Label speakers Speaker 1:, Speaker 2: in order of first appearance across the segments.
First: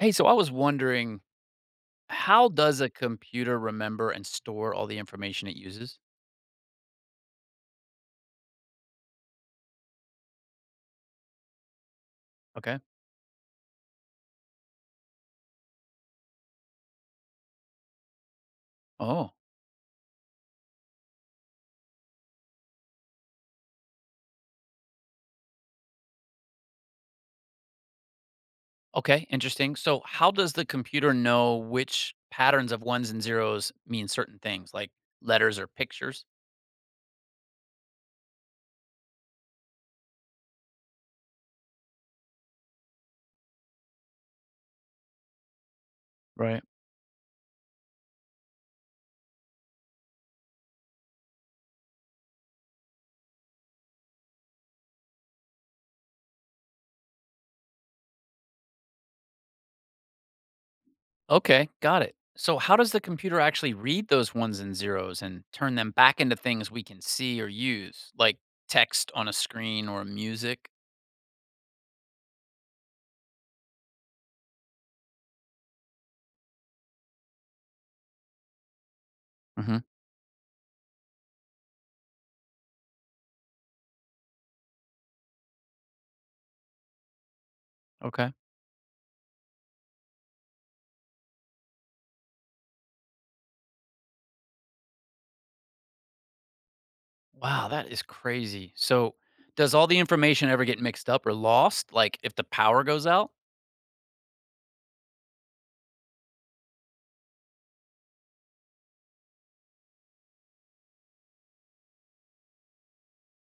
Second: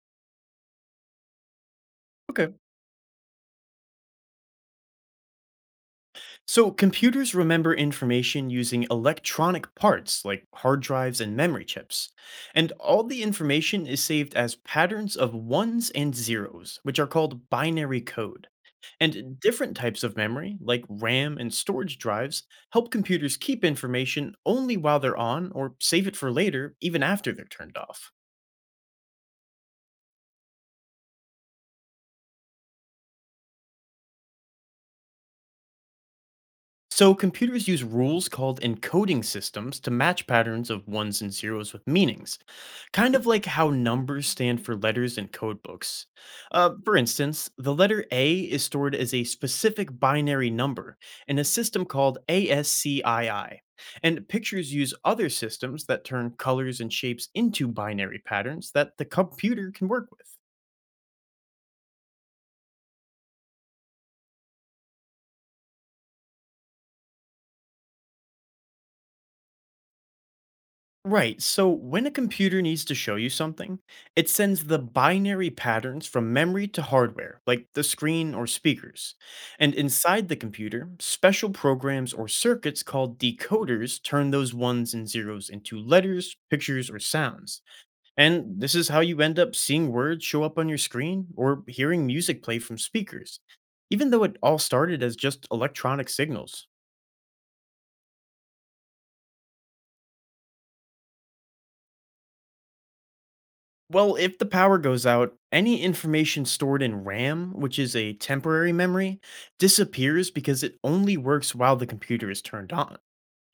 Speaker 1: Hey, so I was wondering, how
Speaker 2: Okay.
Speaker 1: does a computer remember and store all the information it uses?
Speaker 2: So computers remember information using electronic parts like hard drives and memory chips. And
Speaker 1: Okay.
Speaker 2: all the information is saved as patterns of ones and zeros, which are called binary code.
Speaker 1: Oh,
Speaker 2: And different types of memory, like RAM and storage drives, help computers keep information only while they're on or save it for later, even after they're turned off.
Speaker 1: okay. Interesting. So, how does the computer know which patterns of ones and zeros mean certain things, like letters or pictures?
Speaker 2: So, computers use rules called encoding systems to match patterns of ones and zeros with meanings, kind of like how numbers stand for letters in code books.
Speaker 1: Right.
Speaker 2: For instance, the letter A is stored as a specific binary number in a system called ASCII, and pictures use other systems that turn colors and shapes into binary patterns that the computer can work with.
Speaker 1: Okay. Got it. So, how does the computer actually read those ones and zeros and turn them back into things we can see or use, like text on a screen or music?
Speaker 2: Right. So when a computer needs to show you something, it sends the binary patterns from memory to hardware, like the screen or speakers. And
Speaker 1: Hmm.
Speaker 2: inside the computer, special programs or circuits called decoders turn those ones and zeros into letters, pictures, or sounds.
Speaker 1: Okay.
Speaker 2: And this is how you end up seeing words show up on your screen or hearing music play from speakers, even though it all started as just electronic signals.
Speaker 1: Wow, that is crazy. So, does all the information ever get mixed up or lost? Like if the power goes out?
Speaker 2: Well, if the power goes out, any information stored in RAM, which is a temporary memory, disappears because it only works while the computer is turned on.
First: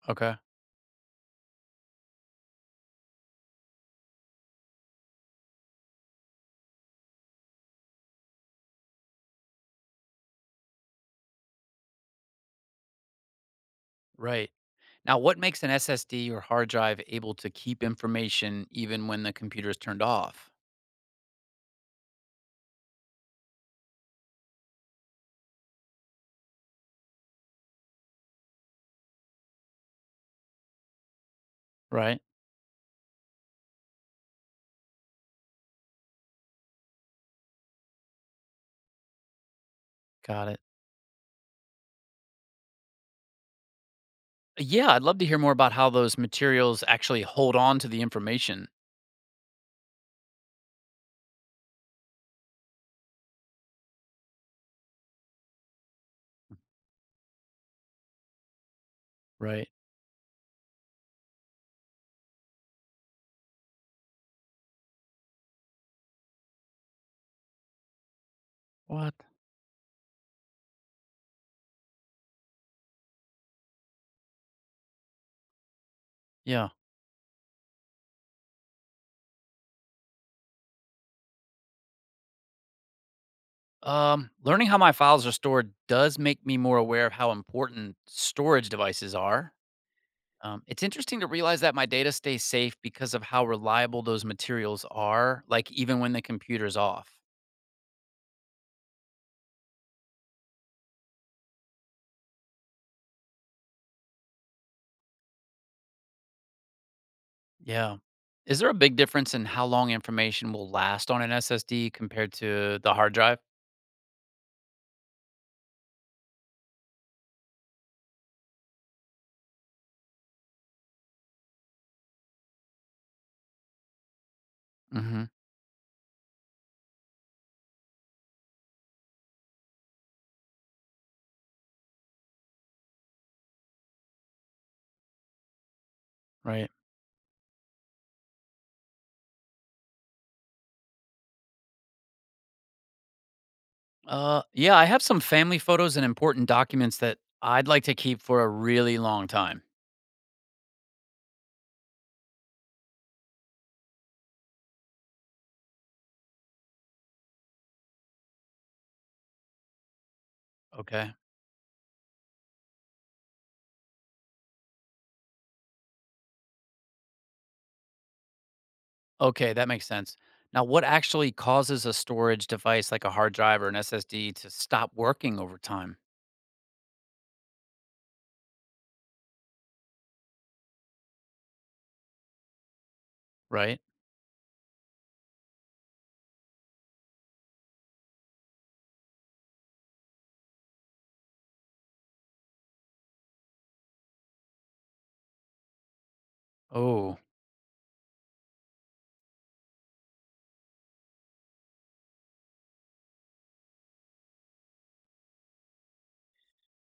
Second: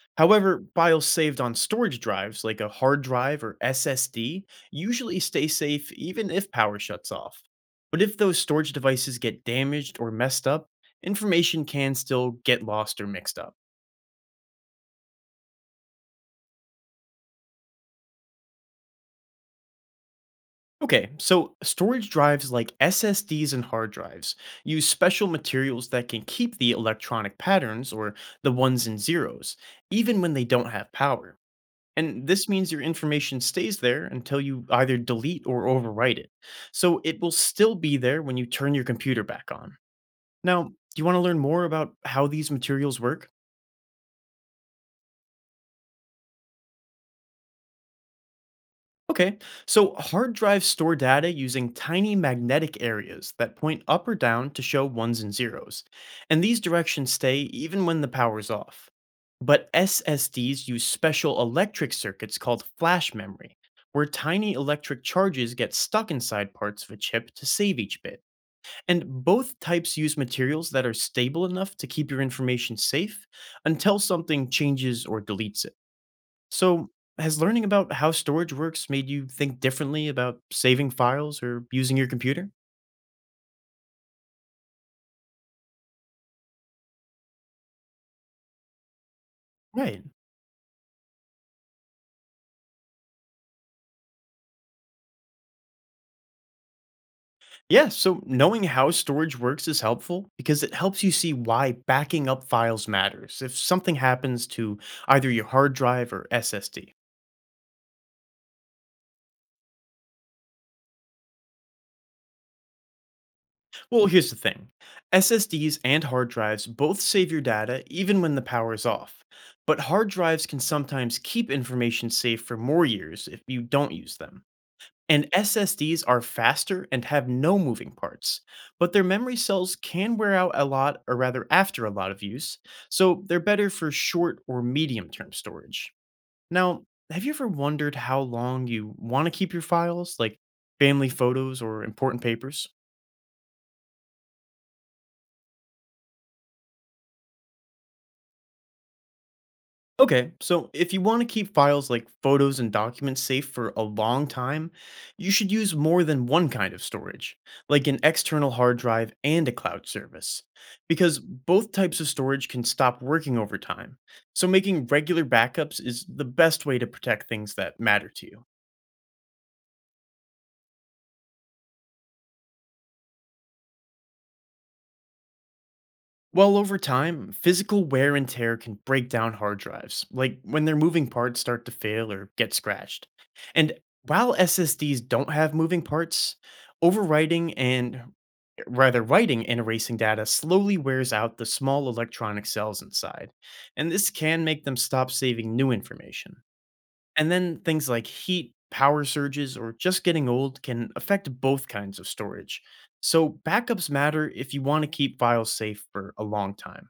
Speaker 1: Okay.
Speaker 2: However, files saved on storage drives like a hard drive or SSD usually stay safe even if power shuts off. But if those storage devices get damaged or messed up, information can still get lost or mixed up.
Speaker 1: Right. Now, what makes an SSD or hard drive able to keep information even when the computer is turned off?
Speaker 2: Okay, so storage drives like SSDs and hard drives use special materials that can keep the electronic patterns or the ones and zeros, even when they don't have power.
Speaker 1: Right.
Speaker 2: And this means your information stays there until you either delete or overwrite it. So it will still be there when you turn your computer back on.
Speaker 1: Got it.
Speaker 2: Now, do you want to learn more about how these materials work?
Speaker 1: Yeah, I'd love to hear more about how those materials actually hold on to the information.
Speaker 2: Okay, so hard drives store data using tiny magnetic areas that point up or down to show ones and zeros, and these directions stay even when the power's off.
Speaker 1: Right.
Speaker 2: But SSDs use special electric circuits called flash memory, where tiny electric charges get stuck inside parts of a chip to save each bit. And
Speaker 1: What?
Speaker 2: both types use materials that are stable enough to keep your information safe until something changes or deletes it.
Speaker 1: Yeah.
Speaker 2: So, has learning about how storage works made you think differently about saving files or using your computer?
Speaker 1: Learning how my files are stored does make me more aware of how important storage devices are.
Speaker 2: Right.
Speaker 1: It's interesting to realize that my data stays safe because of how reliable those materials are, like even when the computer's off.
Speaker 2: Yeah, so knowing how storage works is helpful because it helps you see why backing up files matters if something happens to either your hard drive or SSD.
Speaker 1: Yeah. Is there a big difference in how long information will last on an SSD compared to the hard drive?
Speaker 2: Well, here's the thing. SSDs and hard drives both save your data even when the power is off, but hard drives can sometimes keep information safe for more years if you don't use them.
Speaker 1: Hmm.
Speaker 2: And SSDs are faster and have no moving parts, but their memory cells can wear out a lot, or rather, after a lot of use, so they're better for short or medium term storage.
Speaker 1: Right.
Speaker 2: Now, have you ever wondered how long you want to keep your files, like family photos or important papers?
Speaker 1: Yeah, I have some family photos and important documents that I'd like to keep for a really long time.
Speaker 2: Okay, so if you want to keep files like photos and documents safe for a long time, you should use more than one kind of storage, like an external hard drive and a cloud service,
Speaker 1: Okay.
Speaker 2: because both types of storage can stop working over time. So making regular backups is the best way to protect things that matter to you.
Speaker 1: Okay, that makes sense. Now, what actually causes a storage device like a hard drive or an SSD to stop working over time?
Speaker 2: Well, over time, physical wear and tear can break down hard drives, like when their moving parts start to fail or get scratched. And
Speaker 1: Right.
Speaker 2: while SSDs don't have moving parts, overwriting and rather writing and erasing data slowly wears out the small electronic cells inside, and this can make them stop saving new information.
Speaker 1: Oh,
Speaker 2: And then things like heat, power surges, or just getting old can affect both kinds of storage. So backups matter if you want to keep files safe for a long time.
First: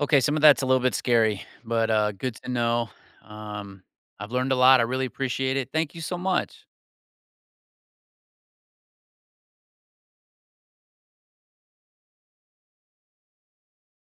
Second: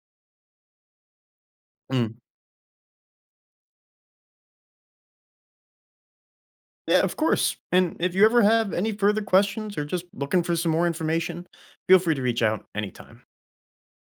Speaker 1: okay, some of that's a little bit scary, but,
Speaker 2: Mm,
Speaker 1: good to know. Um, I've learned a lot. I really appreciate it. Thank you so much.
Speaker 2: yeah, of course. And if you ever have any further questions or just looking for some more information, feel free to reach out anytime.